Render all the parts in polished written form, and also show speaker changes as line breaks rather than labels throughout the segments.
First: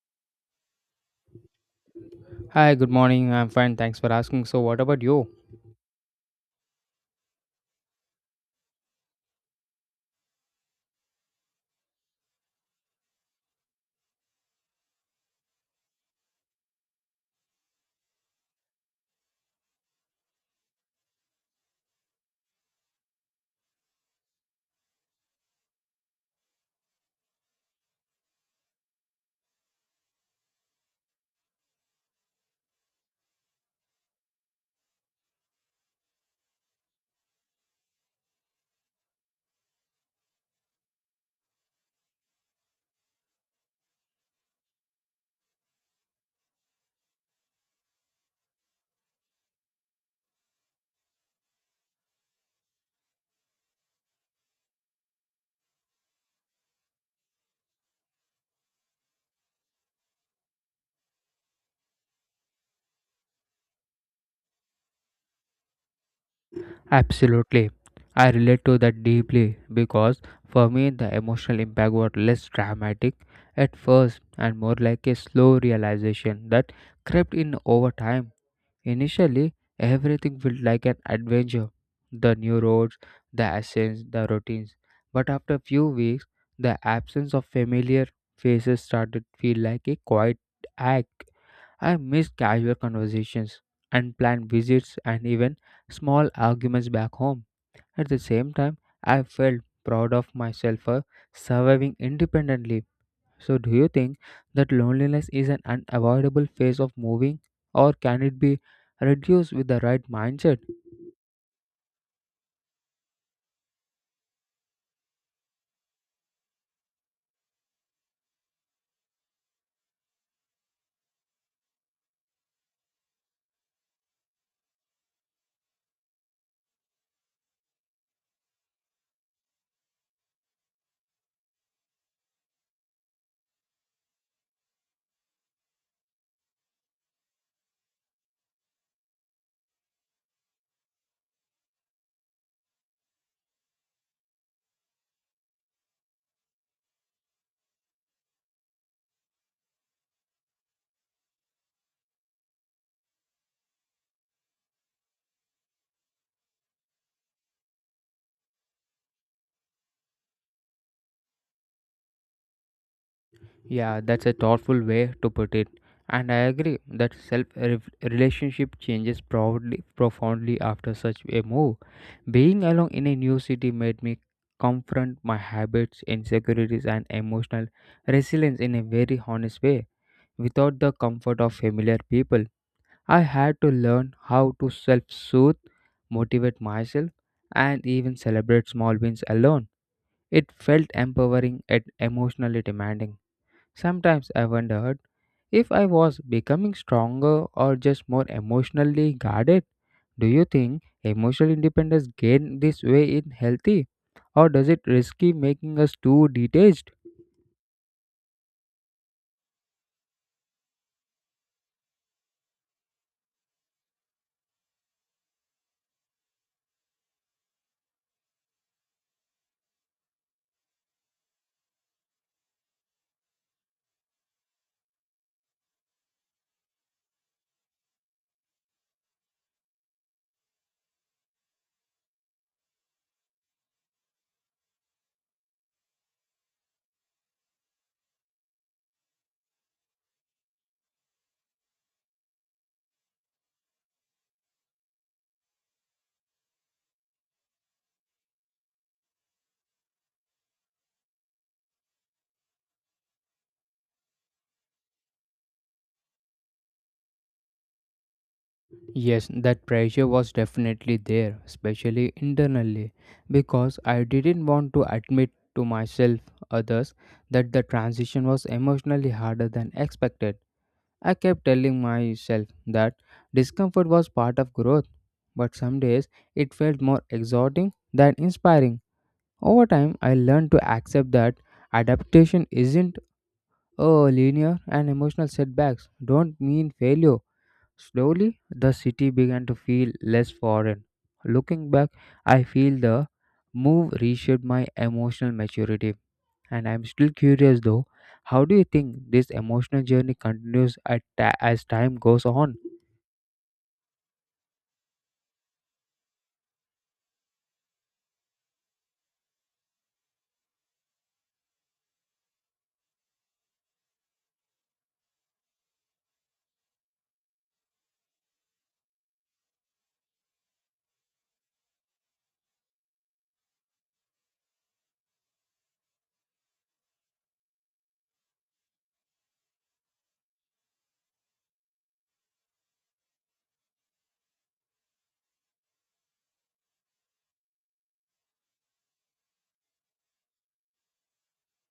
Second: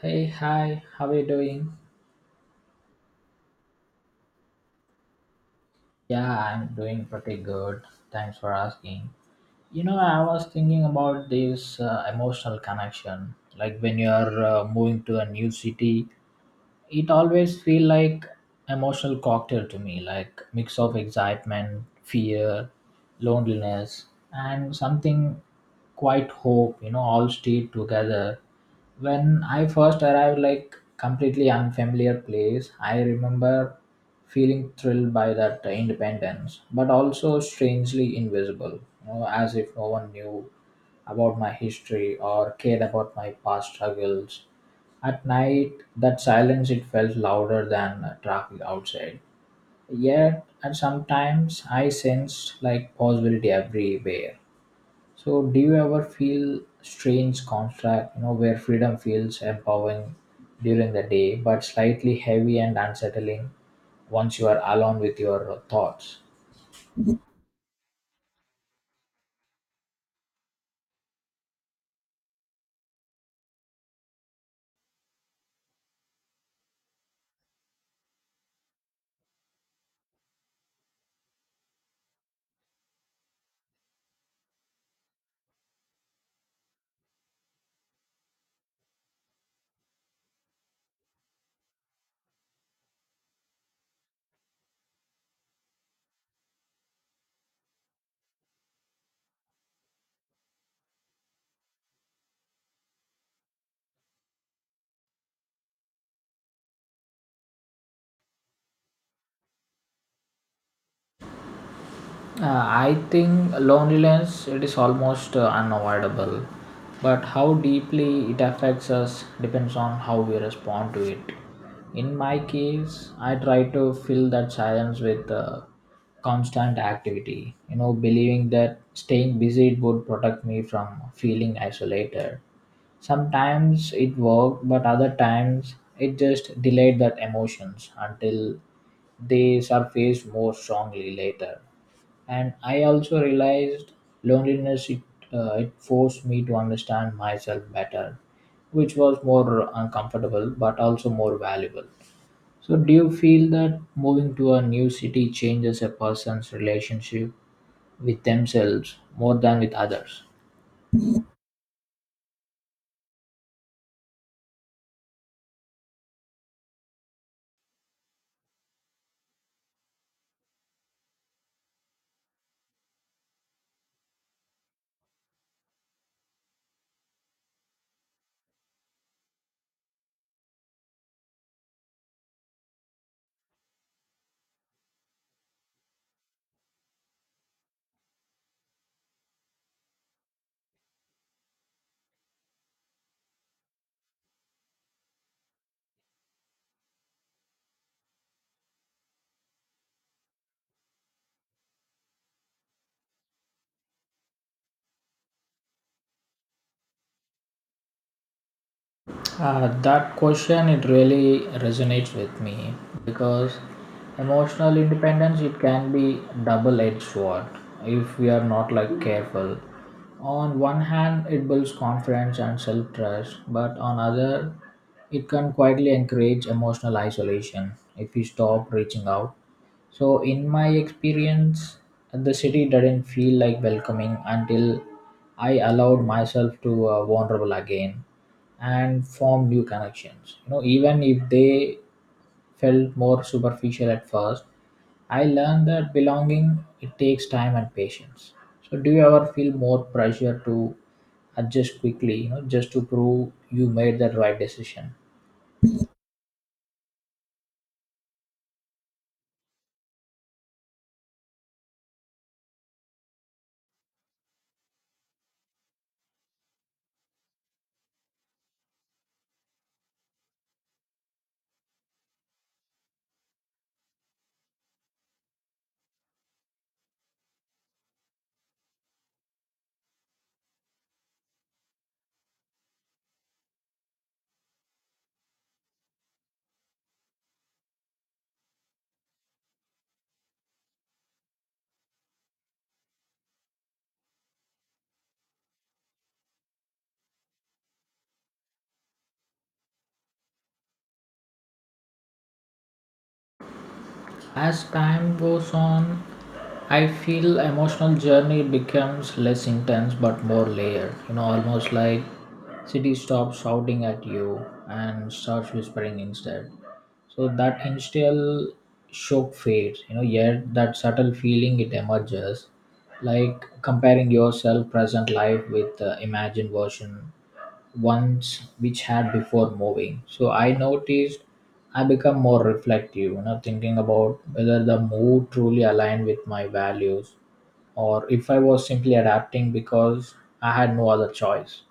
Hey, hi, how are you doing?
Hi, good morning. I'm fine. Thanks for asking. So, what about you?
Yeah, I'm doing pretty good. Thanks for asking. I was thinking about this emotional connection. Like when you're moving to a new city, it always feel like emotional cocktail to me like mix of excitement fear loneliness and something quite hope all stayed together when I first arrived like completely unfamiliar place I remember feeling thrilled by that independence but also strangely invisible as if no one knew about my history or cared about my past struggles at night, that silence it felt louder than traffic outside. Yet, at sometimes I sensed like possibility everywhere. So, do you ever feel strange contract, where freedom feels empowering during the day, but slightly heavy and unsettling once you are alone with your thoughts?
Absolutely. I relate to that deeply because for me the emotional impact was less dramatic at first and more like a slow realization that crept in over time. Initially, everything felt like an adventure, the new roads, the ascents, the routines. But after a few weeks, the absence of familiar faces started to feel like a quiet ache. I miss casual conversations, unplanned visits, and even small arguments back home. At the same time, I felt proud of myself for surviving independently. So, do you think that loneliness is an unavoidable phase of moving, or can it be reduced with the right mindset?
I think loneliness it is almost unavoidable, but how deeply it affects us depends on how we respond to it. In my case, I try to fill that silence with constant activity, believing that staying busy would protect me from feeling isolated. Sometimes it worked, but other times it just delayed that emotions until they surface more strongly later and I also realized loneliness it forced me to understand myself better which was more uncomfortable but also more valuable so do you feel that moving to a new city changes a person's relationship with themselves more than with others?
Yeah, that's a thoughtful way to put it. And I agree that self relationship changes proudly, profoundly after such a move. Being alone in a new city made me confront my habits, insecurities, and emotional resilience in a very honest way. Without the comfort of familiar people, I had to learn how to self soothe, motivate myself, and even celebrate small wins alone. It felt empowering and emotionally demanding. Sometimes I wondered if I was becoming stronger or just more emotionally guarded. Do you think emotional independence gained this way in healthy, or does it risky making us too detached?
That question it really resonates with me because emotional independence it can be double-edged sword if we are not like careful. On one hand, it builds confidence and self-trust, but on other, it can quietly encourage emotional isolation if we stop reaching out. So, in my experience, the city didn't feel like welcoming until I allowed myself to vulnerable again and form new connections. Even if they felt more superficial at first, I learned that belonging it takes time and patience. So, do you ever feel more pressure to adjust quickly, just to prove you made the right decision?
Yes, that pressure was definitely there, especially internally, because I didn't want to admit to myself, others, that the transition was emotionally harder than expected. I kept telling myself that discomfort was part of growth, but some days it felt more exhorting than inspiring. Over time, I learned to accept that adaptation isn't a linear and emotional setbacks don't mean failure. Slowly, the city began to feel less foreign. Looking back, I feel the move reshaped my emotional maturity and I'm still curious though, how do you think this emotional journey continues as time goes on?
As time goes on, I feel emotional journey becomes less intense but more layered, almost like city stops shouting at you and starts whispering instead. So that initial shock fades, yet that subtle feeling it emerges, like comparing your self present life with the imagined version ones which had before moving. So I noticed I become more reflective, thinking about whether the move truly aligned with my values or if I was simply adapting because I had no other choice.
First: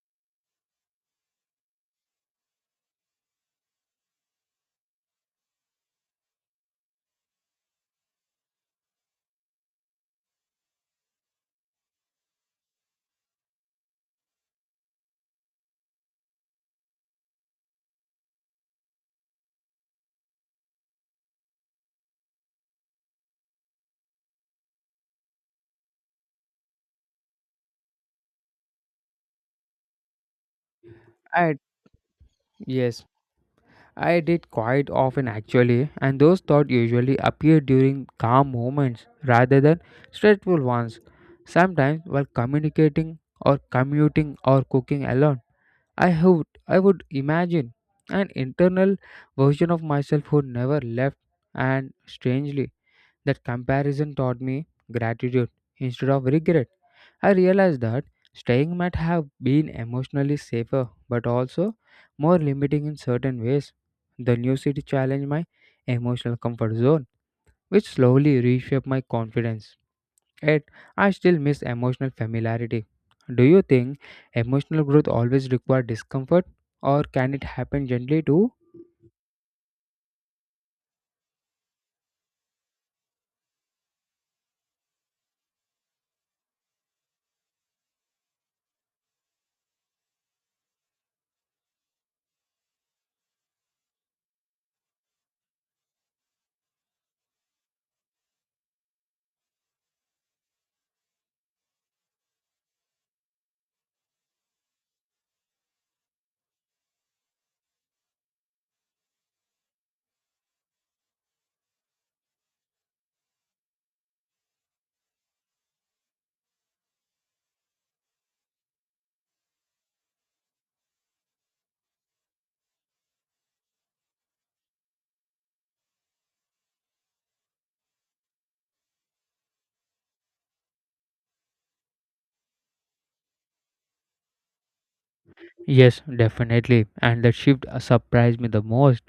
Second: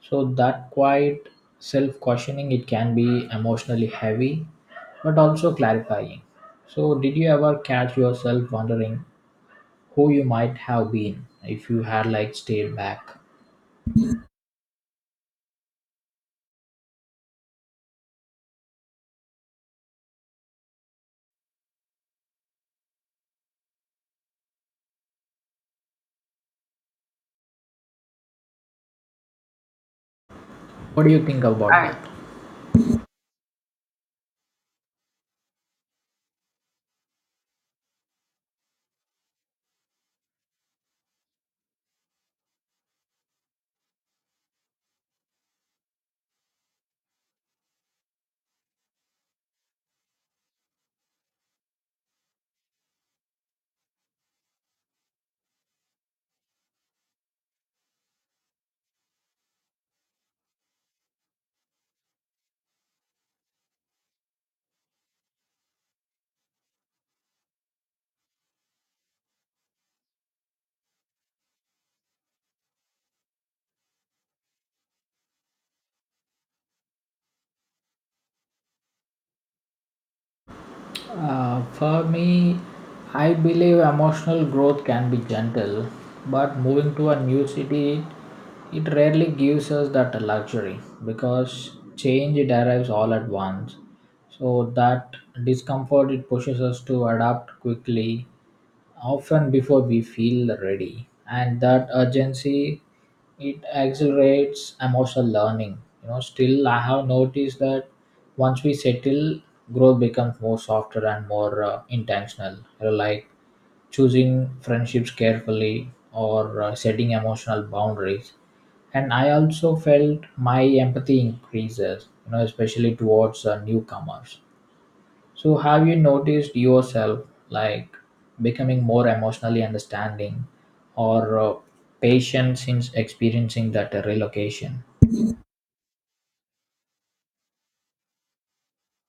So that quiet self-questioning it can be emotionally heavy but also clarifying. So did you ever catch yourself wondering who you might have been if you had like stayed back? What do you think
I,
about I that?
yes, I did quite often actually, and those thoughts usually appear during calm moments rather than stressful ones. Sometimes while communicating or commuting or cooking alone, I would imagine an internal version of myself who never left, and strangely that comparison taught me gratitude instead of regret. I realized that staying might have been emotionally safer but also more limiting in certain ways. The new city challenged my emotional comfort zone, which slowly reshaped my confidence. Yet, I still miss emotional familiarity. Do you think emotional growth always requires discomfort or can it happen gently too?
For me, I believe emotional growth can be gentle, but moving to a new city, it rarely gives us that luxury because change it arrives all at once. So that discomfort it pushes us to adapt quickly often before we feel ready and that urgency it accelerates emotional learning still I have noticed that once we settle growth becomes more softer and more intentional. Like choosing friendships carefully or setting emotional boundaries and I also felt my empathy increases especially towards newcomers so, have you noticed yourself like becoming more emotionally understanding or patient since experiencing that relocation?
Yes, definitely. And that shift surprised me the most.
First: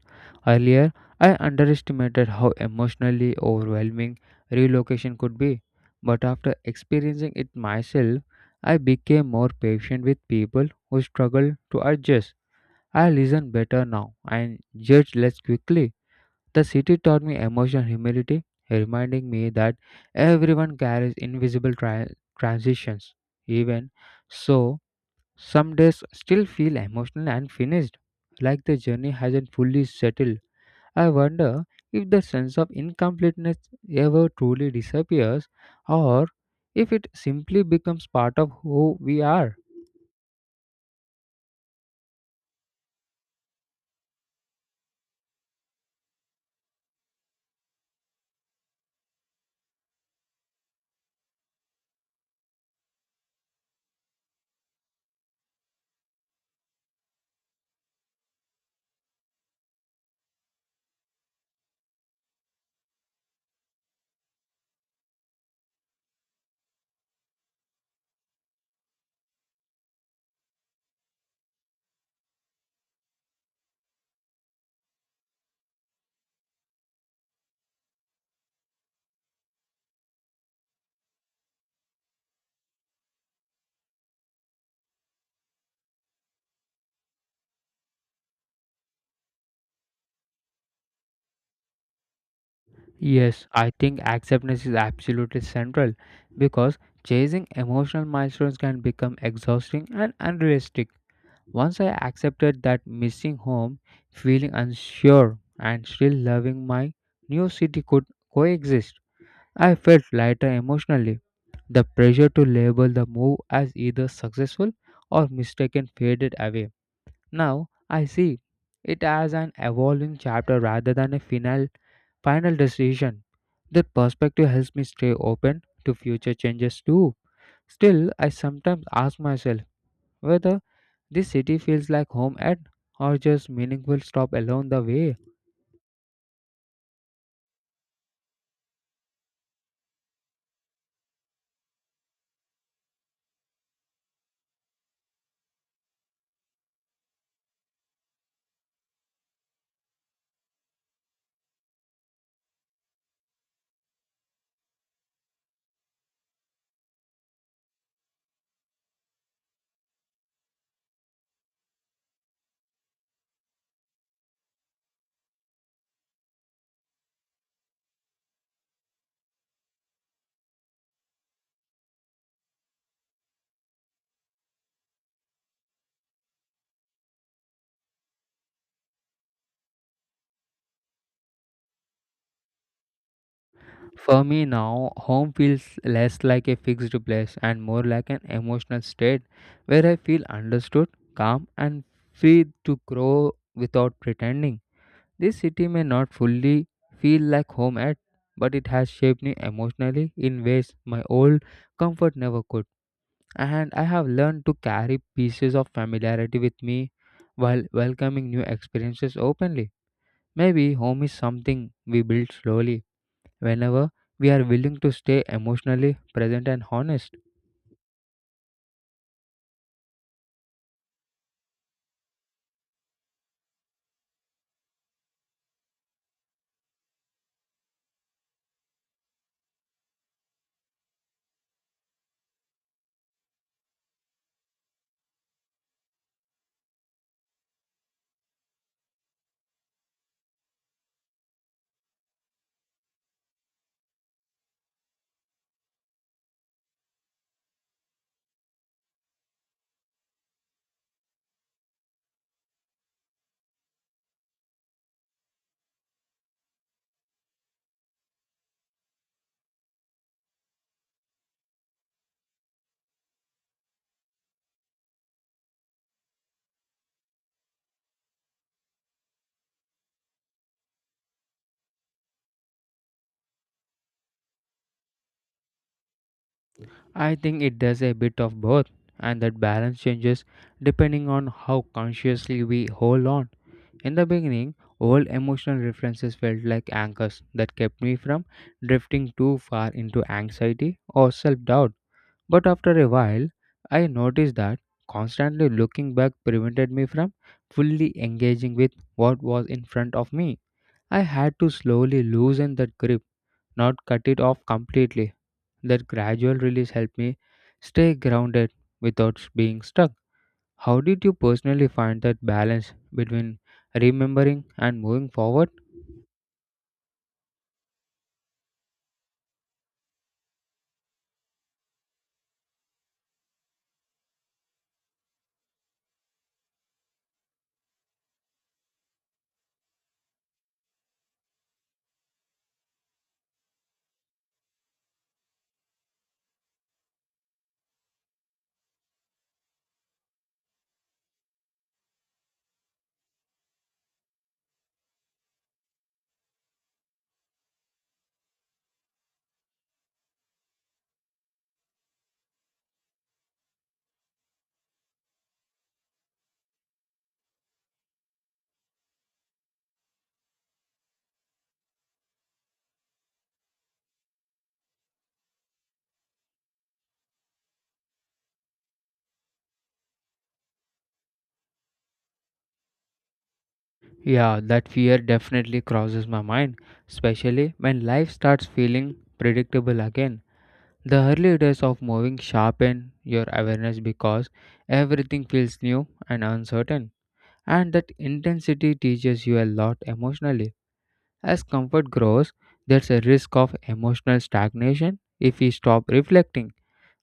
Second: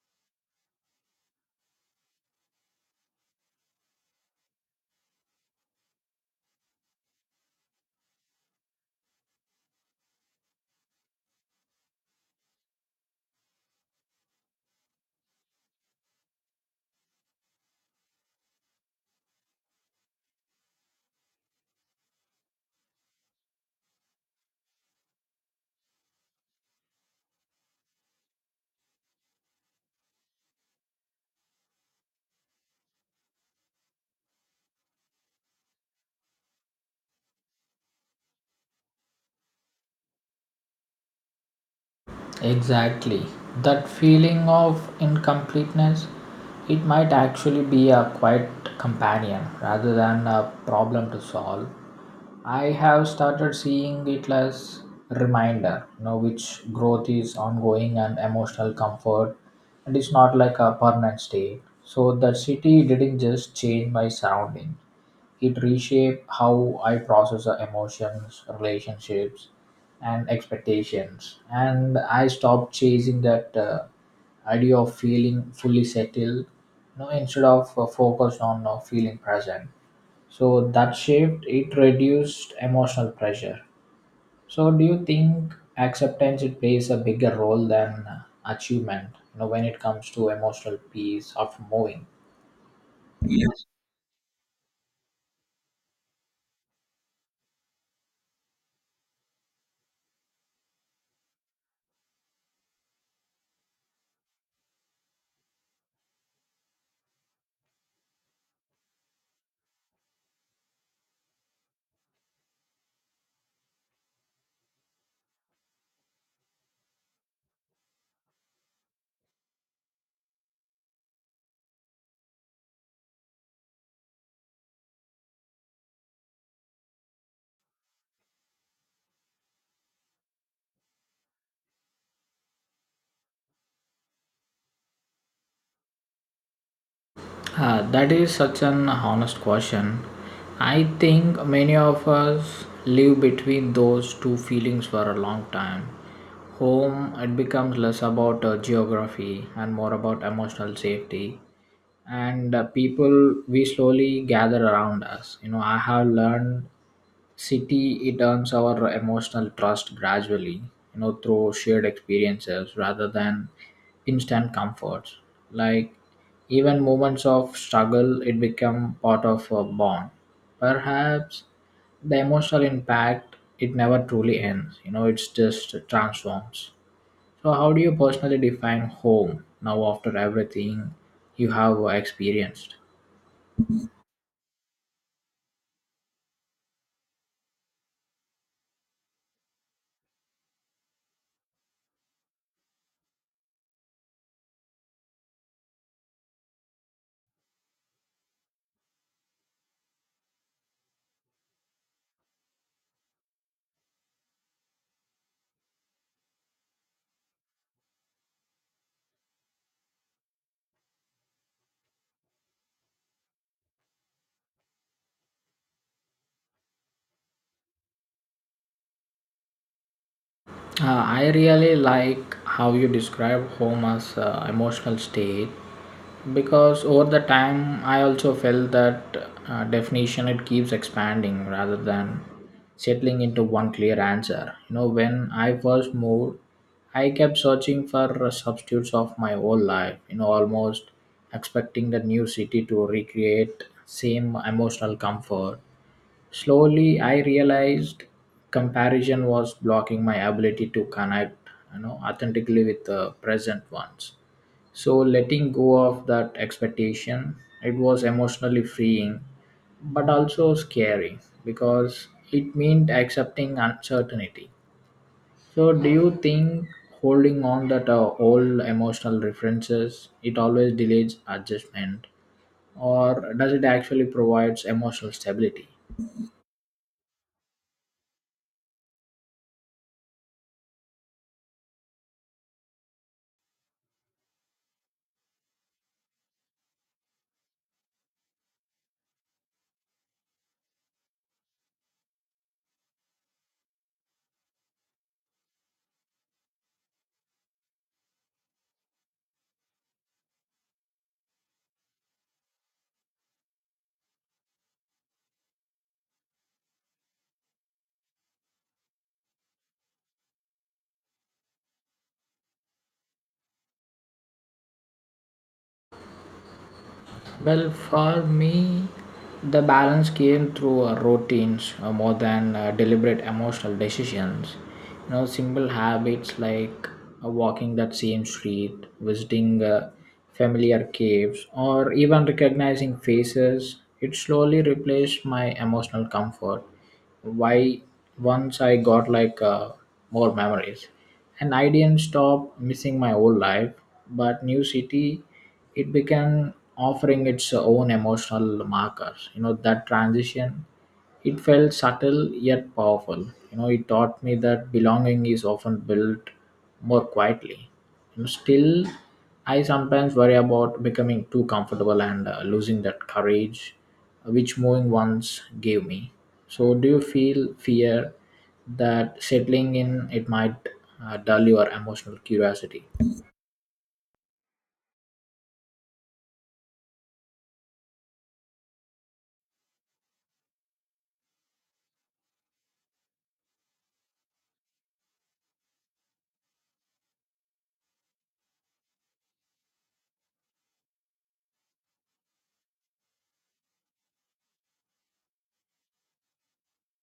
Earlier, I underestimated how emotionally overwhelming relocation could be. But after experiencing it myself, I became more patient with people who struggle to adjust. I listen better now and judge less quickly. The city taught me emotional humility, reminding me that everyone carries invisible transitions. Even so, some days still feel emotional and finished, like the journey hasn't fully settled. I wonder if the sense of incompleteness ever truly disappears or if it simply becomes part of who we are.
Exactly. That feeling of incompleteness, it might actually be a quiet companion rather than a problem to solve. I have started seeing it as reminder, which growth is ongoing and emotional comfort and it's not like a permanent state. So the city didn't just change my surrounding. It reshaped how I process the emotions, relationships, and expectations. And I stopped chasing that idea of feeling fully settled, instead of focused on feeling present. So that shift it reduced emotional pressure. So do you think acceptance it plays a bigger role than achievement, You know, when it comes to emotional peace after moving?
Yes, I think acceptance is absolutely central because chasing emotional milestones can become exhausting and unrealistic. Once I accepted that missing home, feeling unsure, and still loving my new city could coexist, I felt lighter emotionally. The pressure to label the move as either successful or mistaken faded away. Now I see it as an evolving chapter rather than a final decision. That perspective helps me stay open to future changes too. Still, I sometimes ask myself whether this city feels like home at or just meaningful stop along the way.
That is such an honest question. I think many of us live between those two feelings for a long time. Home, it becomes less about geography and more about emotional safety. And people, we slowly gather around us. I have learned city, it earns our emotional trust gradually, through shared experiences rather than instant comforts. Like even moments of struggle, it become part of a bond. Perhaps the emotional impact, it never truly ends. It's just transforms. So, how do you personally define home now after everything you have experienced?
For me now, home feels less like a fixed place and more like an emotional state where I feel understood, calm, and free to grow without pretending. This city may not fully feel like home yet, but it has shaped me emotionally in ways my old comfort never could. And I have learned to carry pieces of familiarity with me while welcoming new experiences openly. Maybe home is something we build slowly whenever we are willing to stay emotionally present and honest.
I really like how you describe home as emotional state because over the time I also felt that definition it keeps expanding rather than settling into one clear answer. When I first moved, I kept searching for substitutes of my whole life, almost expecting the new city to recreate same emotional comfort. Slowly, I realized comparison was blocking my ability to connect, authentically with the present ones. So letting go of that expectation, it was emotionally freeing, but also scary because it meant accepting uncertainty. So, do you think holding on that old emotional references it always delays adjustment, or does it actually provides emotional stability?
I think it does a bit of both, and that balance changes depending on how consciously we hold on. In the beginning, old emotional references felt like anchors that kept me from drifting too far into anxiety or self doubt. But after a while, I noticed that constantly looking back prevented me from fully engaging with what was in front of me. I had to slowly loosen that grip, not cut it off completely. That gradual release helped me stay grounded without being stuck. How did you personally find that balance between remembering and moving forward?
Well, for me, the balance came through routines more than deliberate emotional decisions. Simple habits like walking that same street, visiting familiar caves, or even recognizing faces, it slowly replaced my emotional comfort. Why once I got like more memories and I didn't stop missing my old life. But new city, it began offering its own emotional markers. That transition, it felt subtle yet powerful. It taught me that belonging is often built more quietly. Still, I sometimes worry about becoming too comfortable and losing that courage which moving once gave me. So, do you feel fear that settling in it might dull your emotional curiosity?
Yeah, that fear definitely crosses my mind, especially when life starts feeling predictable again. The early days of moving sharpen your awareness because everything feels new and uncertain, and that intensity teaches you a lot emotionally. As comfort grows, there's a risk of emotional stagnation if we stop reflecting.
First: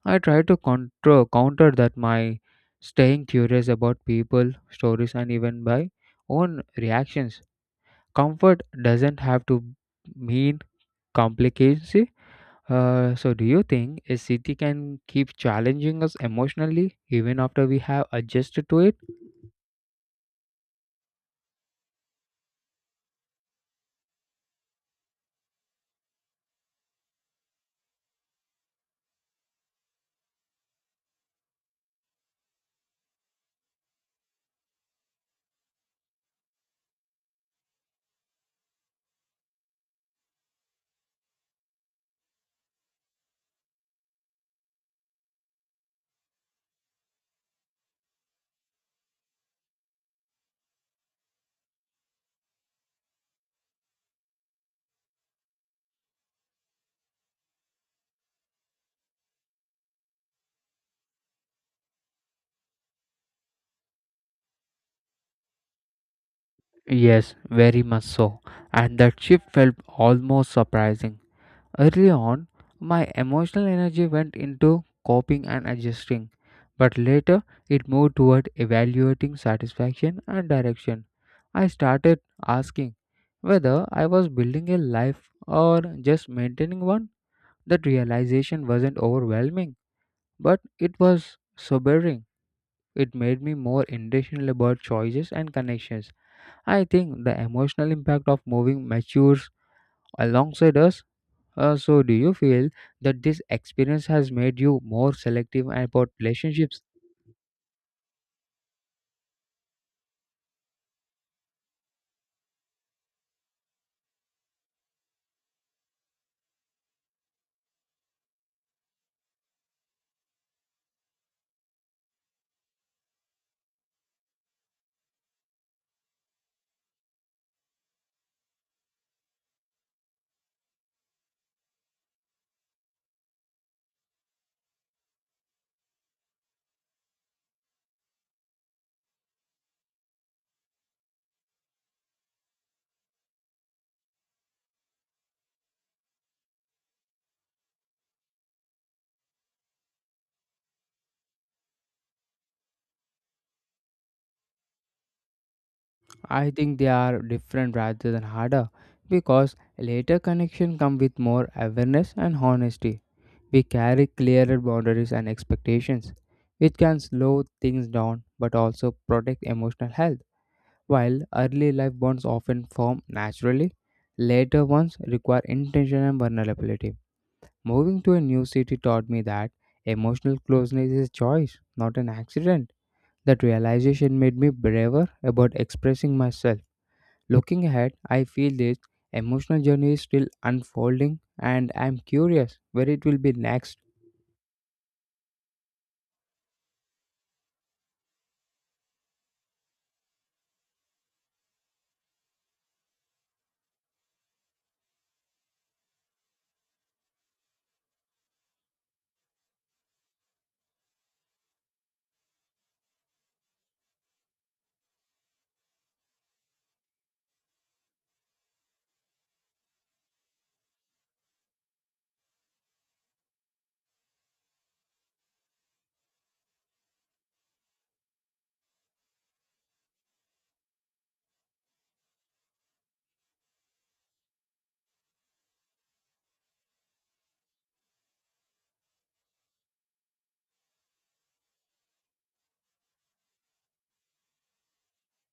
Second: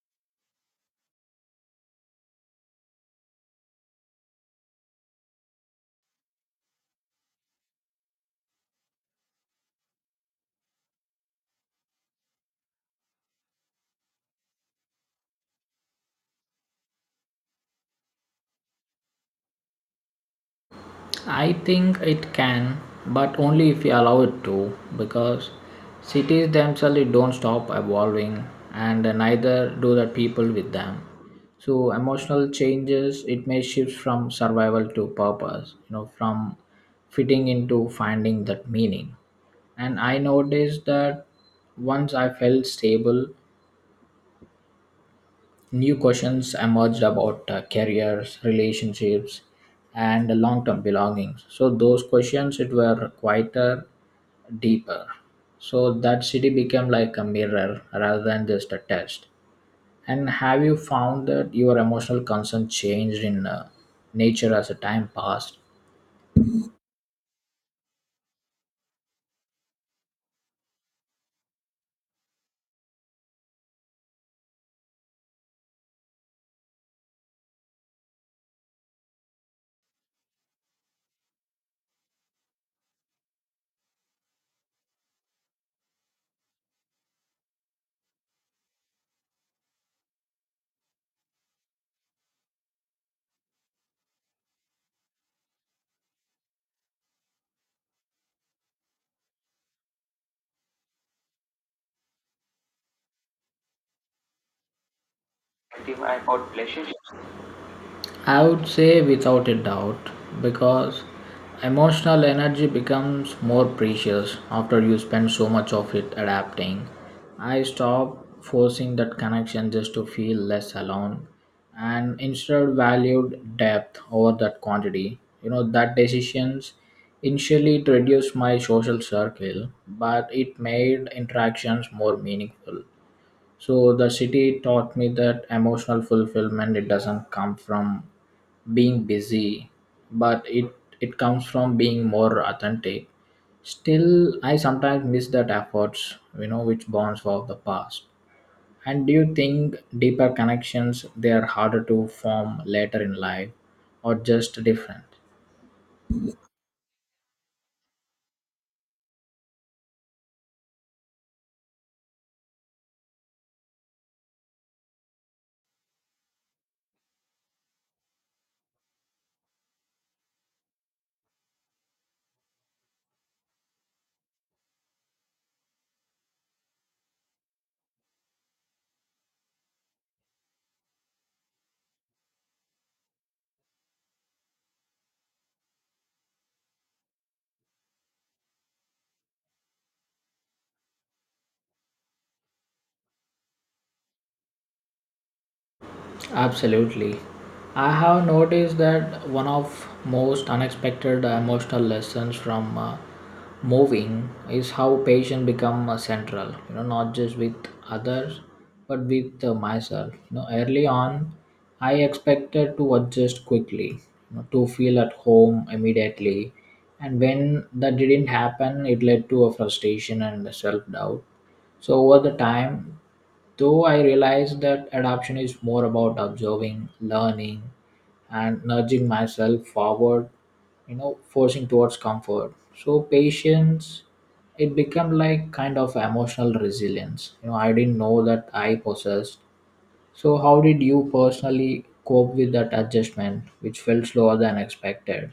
I try to counter that my staying curious about people, stories, and even by own reactions. Comfort doesn't have to mean complicacy. So, do you think a city can keep challenging us emotionally even after we have adjusted to it?
I think it can but only if you allow it to because cities themselves don't stop evolving and neither do the people with them so emotional changes it may shift from survival to purpose, from fitting into finding that meaning and I noticed that once I felt stable, new questions emerged about careers, relationships, and long-term belongings. So those questions it were quieter, deeper. So that city became like a mirror rather than just a test. And have you found that your emotional concern changed in nature as the time passed?
Yes, very much so. And that shift felt almost surprising. Early on, my emotional energy went into coping and adjusting, but later it moved toward evaluating satisfaction and direction. I started asking whether I was building a life or just maintaining one. That realization wasn't overwhelming, but it was sobering. It made me more intentional about choices and connections. I think the emotional impact of moving matures alongside us. So, do you feel that this experience has made you more selective
Ultimately,
about relationships?
I would say without a doubt because emotional energy becomes more precious after you spend so much of it adapting. I stopped forcing that connection just to feel less alone and instead valued depth over that quantity. That decisions initially to reduce my social circle, but it made interactions more meaningful. So the city taught me that emotional fulfillment it doesn't come from being busy, but it comes from being more authentic. Still, I sometimes miss that efforts, which bonds of the past. And do you think deeper connections they are harder to form later in life, or just different?
I think they are different rather than harder because later connection come with more awareness and honesty. We carry clearer boundaries and expectations, which can slow things down but also protect emotional health. While early life bonds often form naturally, later ones require intention and vulnerability. Moving to a new city taught me that emotional closeness is choice, not an accident. That realization made me braver about expressing myself. Looking ahead, I feel this emotional journey is still unfolding and I'm curious where it will be next.
Absolutely. I have noticed that one of most unexpected emotional lessons from moving is how patient become central, not just with others, but with myself. Early on, I expected to adjust quickly, to feel at home immediately. And when that didn't happen, it led to a frustration and self doubt so over the time, though I realized that adoption is more about observing, learning, and nudging myself forward, forcing towards comfort. So patience, it became like kind of emotional resilience. I didn't know that I possessed. So how did you personally cope with that adjustment, which felt slower than expected?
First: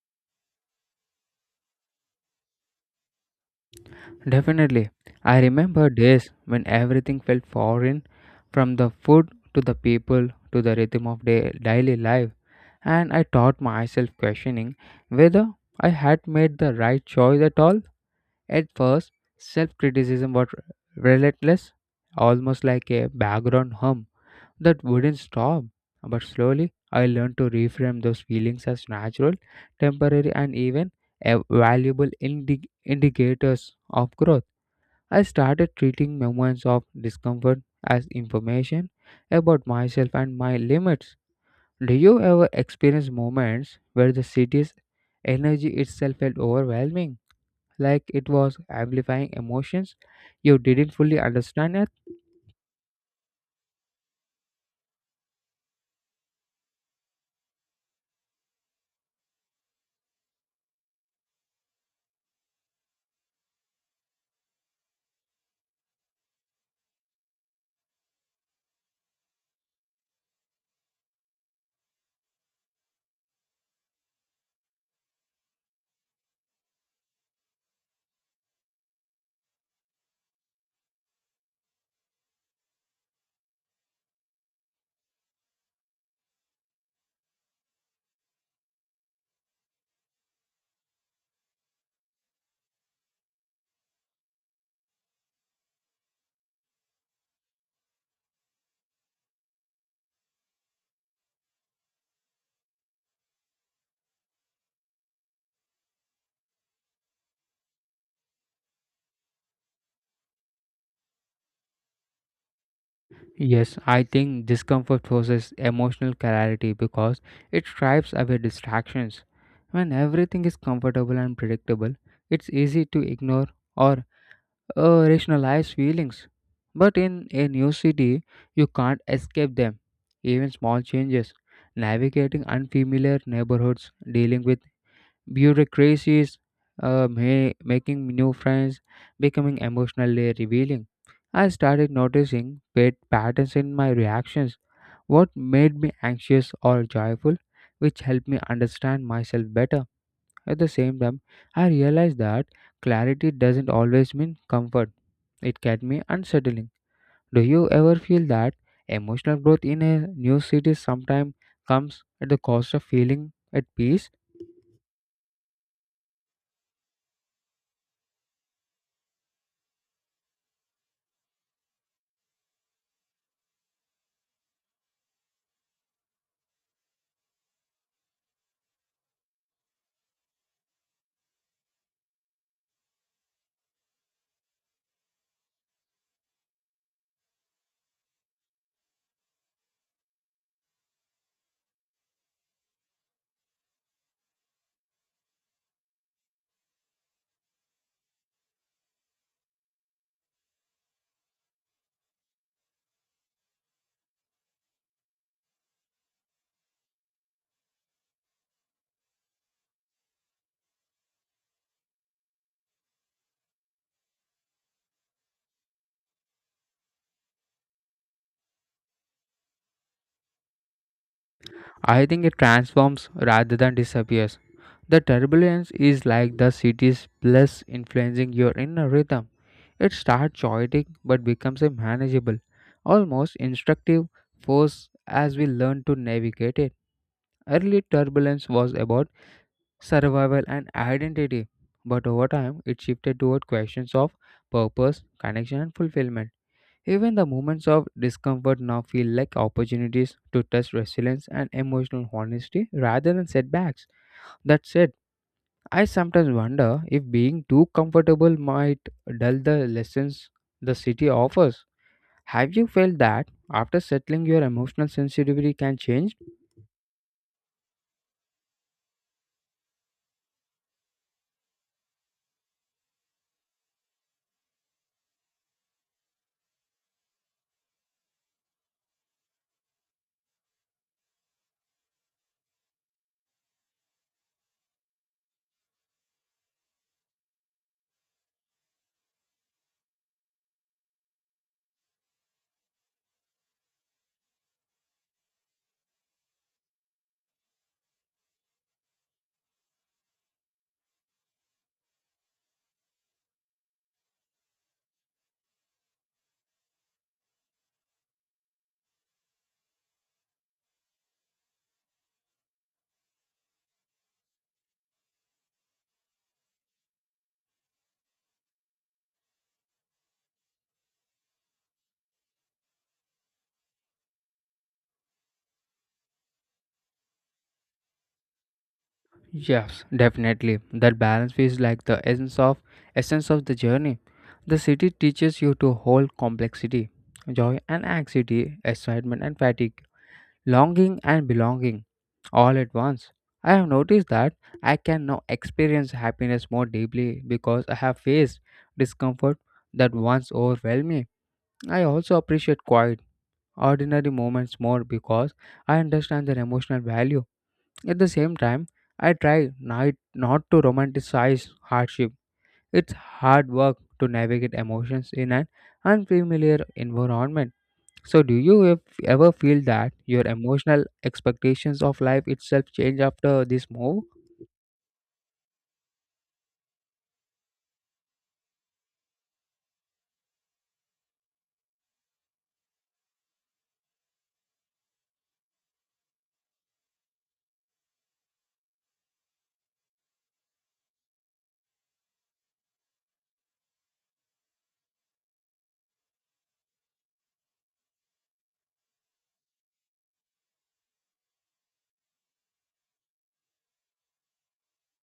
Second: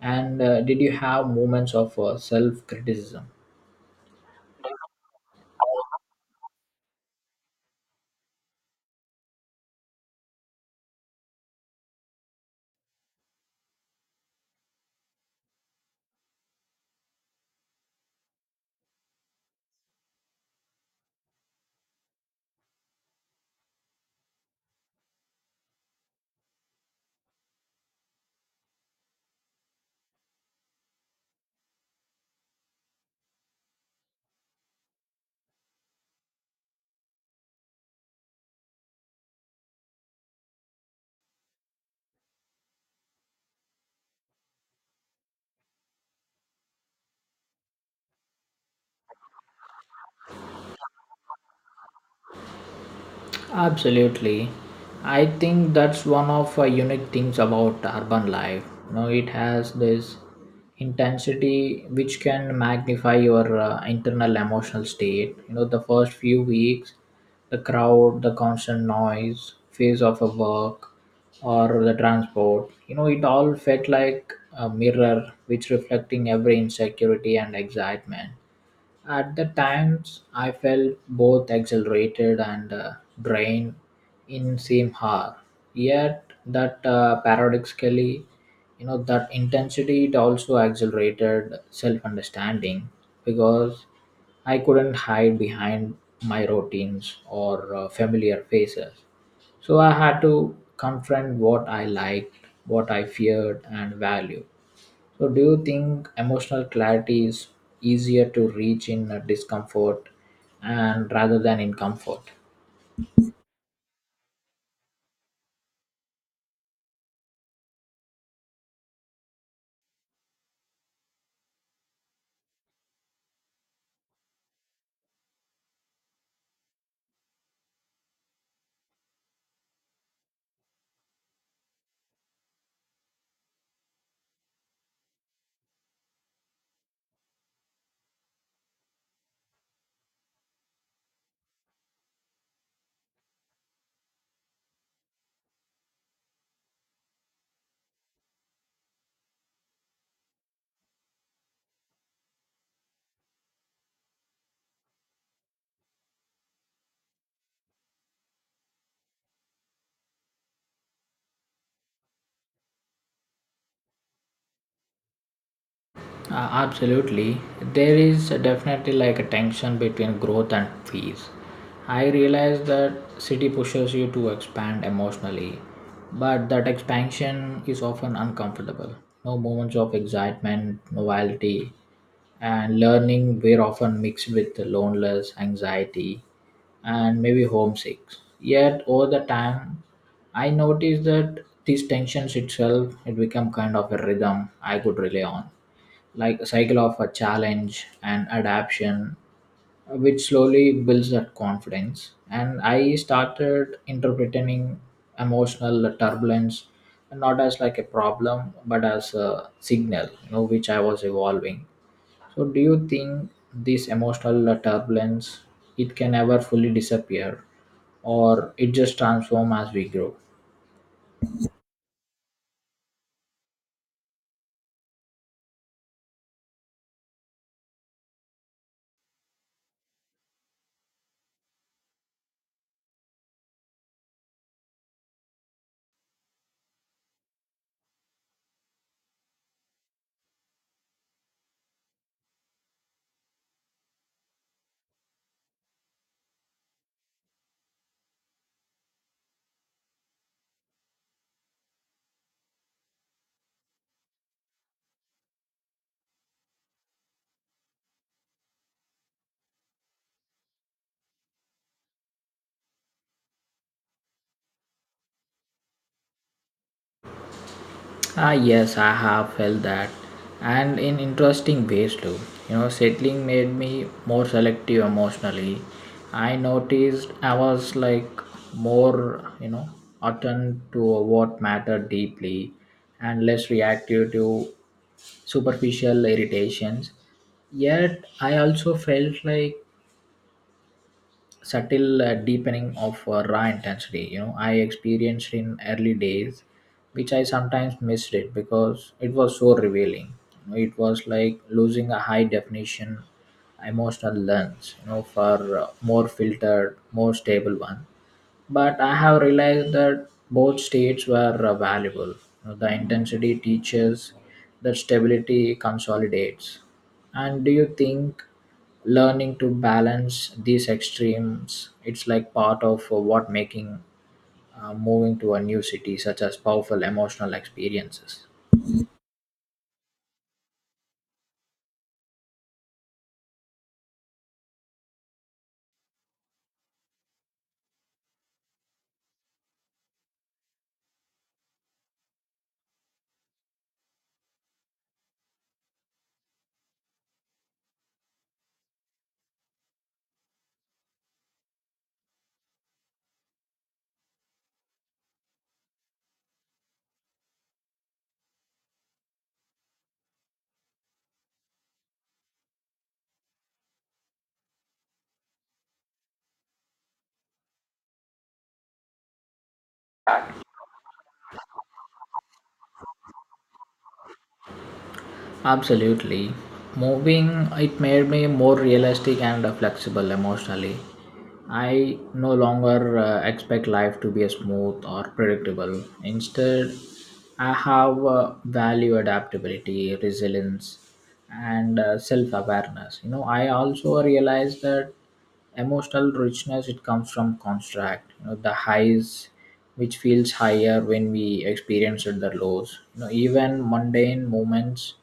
And did you have moments of self criticism?
Definitely. I remember days when everything felt foreign, from the food to the people to the rhythm of daily life, and I taught myself questioning whether I had made the right choice at all. At first, self criticism was relentless, almost like a background hum that wouldn't stop. But slowly, I learned to reframe those feelings as natural, temporary, and even a valuable indicators of growth. I started treating moments of discomfort as information about myself and my limits. Do you ever experience moments where the city's energy itself felt overwhelming, like it was amplifying emotions you didn't fully understand it?
Absolutely. I think that's one of unique things about urban life. It has this intensity which can magnify your internal emotional state. The first few weeks, the crowd, the constant noise, phase of a work, or the transport. It all felt like a mirror which reflecting every insecurity and excitement at the times, I felt both exhilarated and drained in same hour. Yet that paradoxically, that intensity it also accelerated self-understanding because I couldn't hide behind my routines or familiar faces. So I had to confront what I liked, what I feared, and valued. So, do you think emotional clarity is easier to reach in discomfort and rather than in comfort?
Yes, I think discomfort forces emotional clarity because it strips away distractions. When everything is comfortable and predictable, it's easy to ignore or rationalize feelings. But in a new city, you can't escape them. Even small changes, navigating unfamiliar neighborhoods, dealing with bureaucracies, making new friends, becoming emotionally revealing. I started noticing patterns in my reactions, what made me anxious or joyful, which helped me understand myself better. At the same time, I realized that clarity doesn't always mean comfort, it can be unsettling. Do you ever feel that emotional growth in a new city sometimes comes at the cost of feeling at peace?
Absolutely. There is definitely like a tension between growth and fees. I realize that city pushes you to expand emotionally, but that expansion is often uncomfortable. No moments of excitement, novelty, and learning were often mixed with loneliness, anxiety, and maybe homesick. Yet over the time, I noticed that these tensions itself it become kind of a rhythm I could rely on, like a cycle of a challenge and adaptation, which slowly builds that confidence. And I started interpreting emotional turbulence not as like a problem but as a signal, which I was evolving. So do you think this emotional turbulence it can ever fully disappear, or it just transform as we grow?
I think it transforms rather than disappears. The turbulence is like the city's bliss influencing your inner rhythm. It starts chaotic but becomes a manageable, almost instructive force as we learn to navigate it. Early turbulence was about survival and identity, but over time it shifted toward questions of purpose, connection, and fulfillment. Even the moments of discomfort now feel like opportunities to test resilience and emotional honesty rather than setbacks. That said, I sometimes wonder if being too comfortable might dull the lessons the city offers. Have you felt that after settling your emotional sensitivity can change?
Yes, I have felt that, and in interesting ways too. You know, settling made me more selective emotionally. I noticed I was like more, attuned to what mattered deeply and less reactive to superficial irritations. Yet, I also felt like subtle deepening of raw intensity I experienced in early days, which I sometimes missed it because it was so revealing. You know, it was like losing a high definition emotional lens for more filtered, more stable one, but I have realized that both states were valuable. The intensity teaches that stability consolidates. And do you think learning to balance these extremes it's like part of what making moving to a new city such as powerful emotional experiences?
Yes, definitely. That balance feels like the essence of the journey. The city teaches you to hold complexity, joy and anxiety, excitement and fatigue, longing and belonging, all at once. I have noticed that I can now experience happiness more deeply because I have faced discomfort that once overwhelmed me. I also appreciate quiet, ordinary moments more because I understand their emotional value. At the same time, I try not to romanticize hardship. It's hard work to navigate emotions in an unfamiliar environment. So, do you ever feel that your emotional expectations of life itself change after this move?
Absolutely. Moving, it made me more realistic and flexible emotionally. I no longer expect life to be smooth or predictable. Instead, I have value adaptability, resilience, and self awareness. You know, I also realized that emotional richness it comes from contract, the highs which feels higher when we experience it, the lows, even mundane moments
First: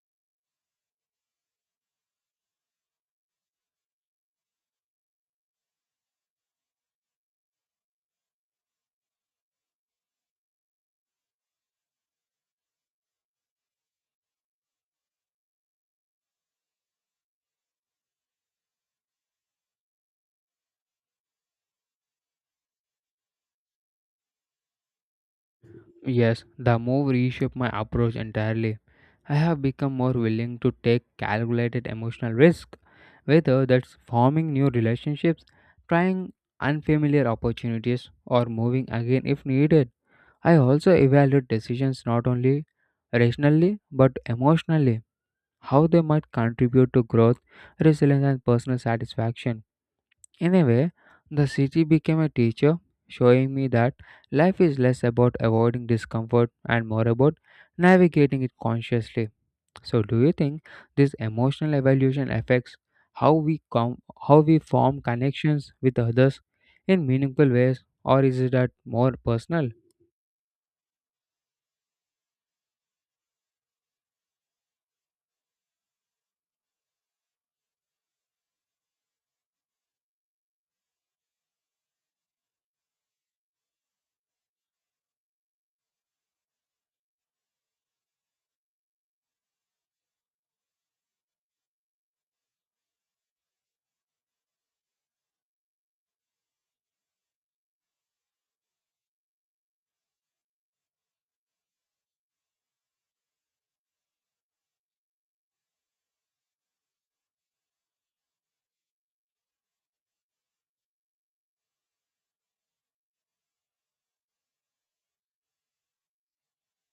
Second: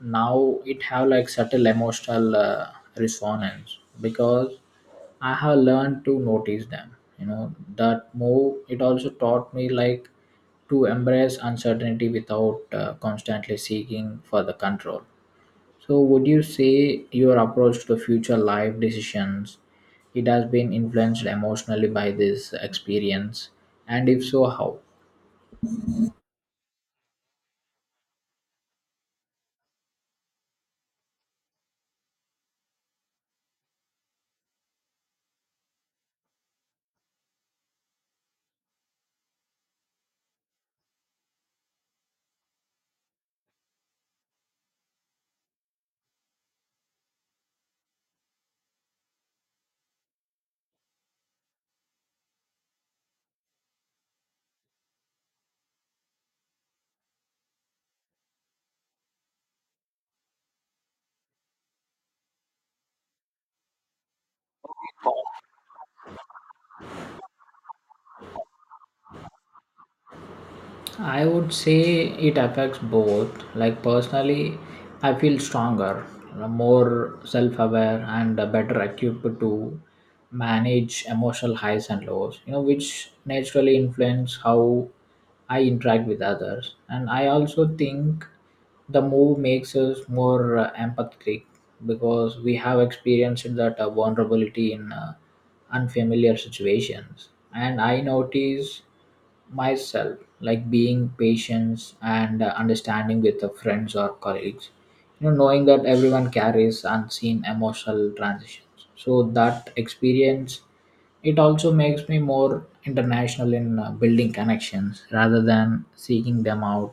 now it have like subtle emotional resonance because I have learned to notice them. You know, that move it also taught me like to embrace uncertainty without constantly seeking for the control. So, would you say your approach to future life decisions it has been influenced emotionally by this experience, and if so, how?
Yes, the move reshaped my approach entirely. I have become more willing to take calculated emotional risk, whether that's forming new relationships, trying unfamiliar opportunities, or moving again if needed. I also evaluate decisions not only rationally but emotionally, how they might contribute to growth, resilience, and personal satisfaction. Anyway, the city became a teacher, showing me that life is less about avoiding discomfort and more about navigating it consciously. So, do you think this emotional evaluation affects how we com- how we form connections with others in meaningful ways, or is it that more personal?
I would say it affects both. Like personally, I feel stronger, more self-aware, and better equipped to manage emotional highs and lows. You know, which naturally influence how I interact with others. And I also think the move makes us more empathetic, because we have experienced that vulnerability in unfamiliar situations. And I notice myself like being patient and understanding with the friends or colleagues, knowing that everyone carries unseen emotional transitions. So that experience it also makes me more international in building connections rather than seeking them out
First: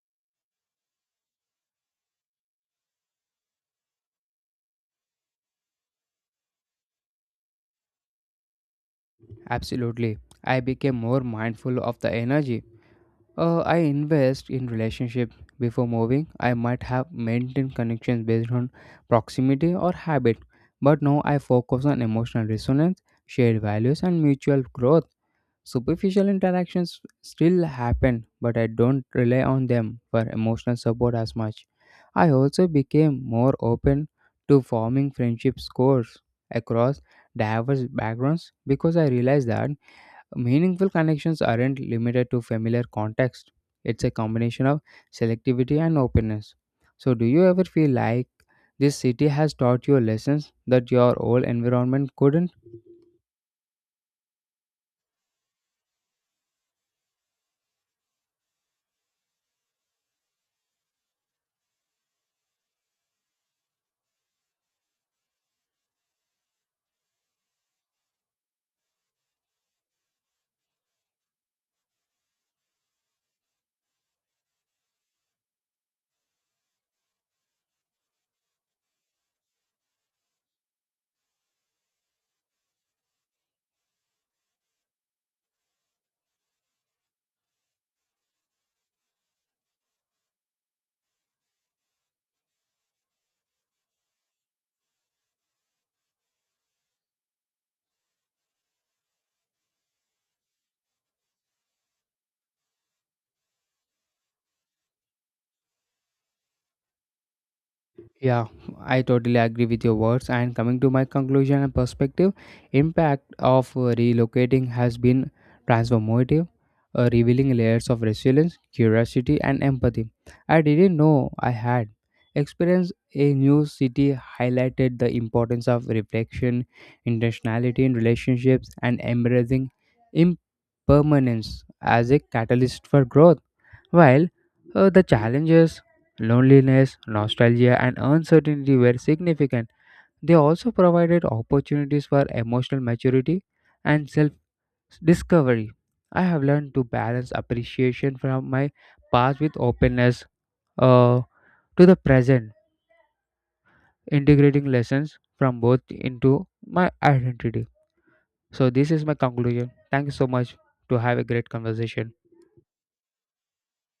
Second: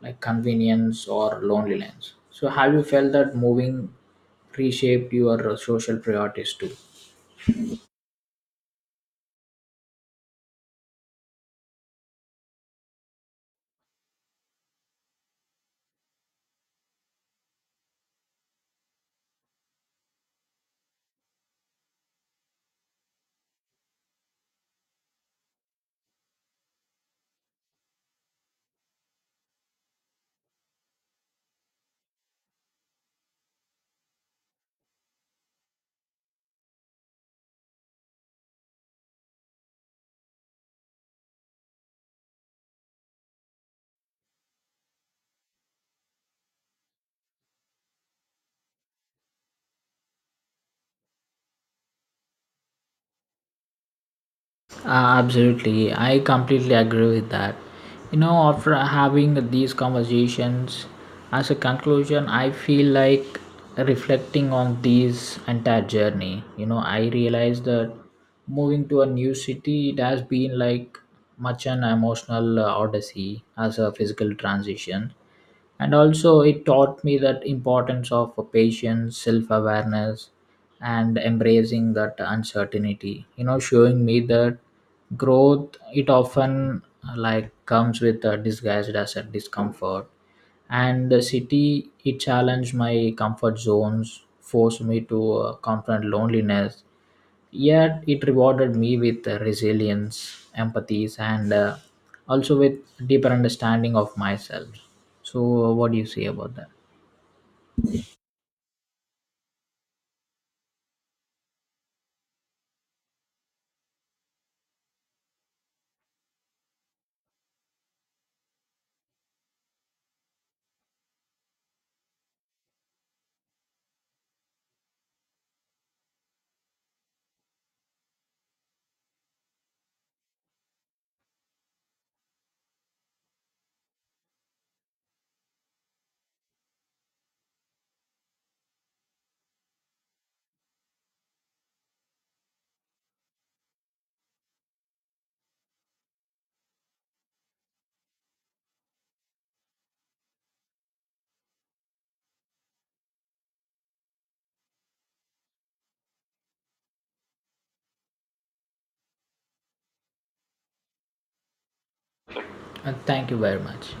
like convenience or loneliness. So, have you felt that moving reshaped your social priorities too?
Absolutely, I became more mindful of the energy I invest in relationship before moving. I might have maintained connections based on proximity or habit, but now I focus on emotional resonance, shared values, and mutual growth. Superficial interactions still happen, but I don't rely on them for emotional support as much. I also became more open to forming friendship scores across diverse backgrounds because I realized that meaningful connections aren't limited to familiar context. It's a combination of selectivity and openness. So, do you ever feel like this city has taught you lessons that your old environment couldn't?
Absolutely, I completely agree with that. You know, after having these conversations, as a conclusion, I feel like reflecting on this entire journey. You know, I realized that moving to a new city, it has been like much an emotional odyssey as a physical transition. And also it taught me that importance of patience, self-awareness, and embracing that uncertainty, showing me that growth it often like comes with a disguised as a discomfort. And the city it challenged my comfort zones, forced me to confront loneliness. Yet it rewarded me with resilience, empathies, and also with deeper understanding of myself. So, what do you say about that?
Yeah, I totally agree with your words. And coming to my conclusion and perspective, impact of relocating has been transformative, revealing layers of resilience, curiosity, and empathy I didn't know I had. Experience a new city highlighted the importance of reflection, intentionality in relationships, and embracing impermanence as a catalyst for growth. While the challenges, loneliness, nostalgia, and uncertainty were significant. They also provided opportunities for emotional maturity and self discovery. I have learned to balance appreciation from my past with openness uh, to the present, integrating lessons from both into my identity. So, this is my conclusion. Thank you so much to have a great conversation.
Thank you very much.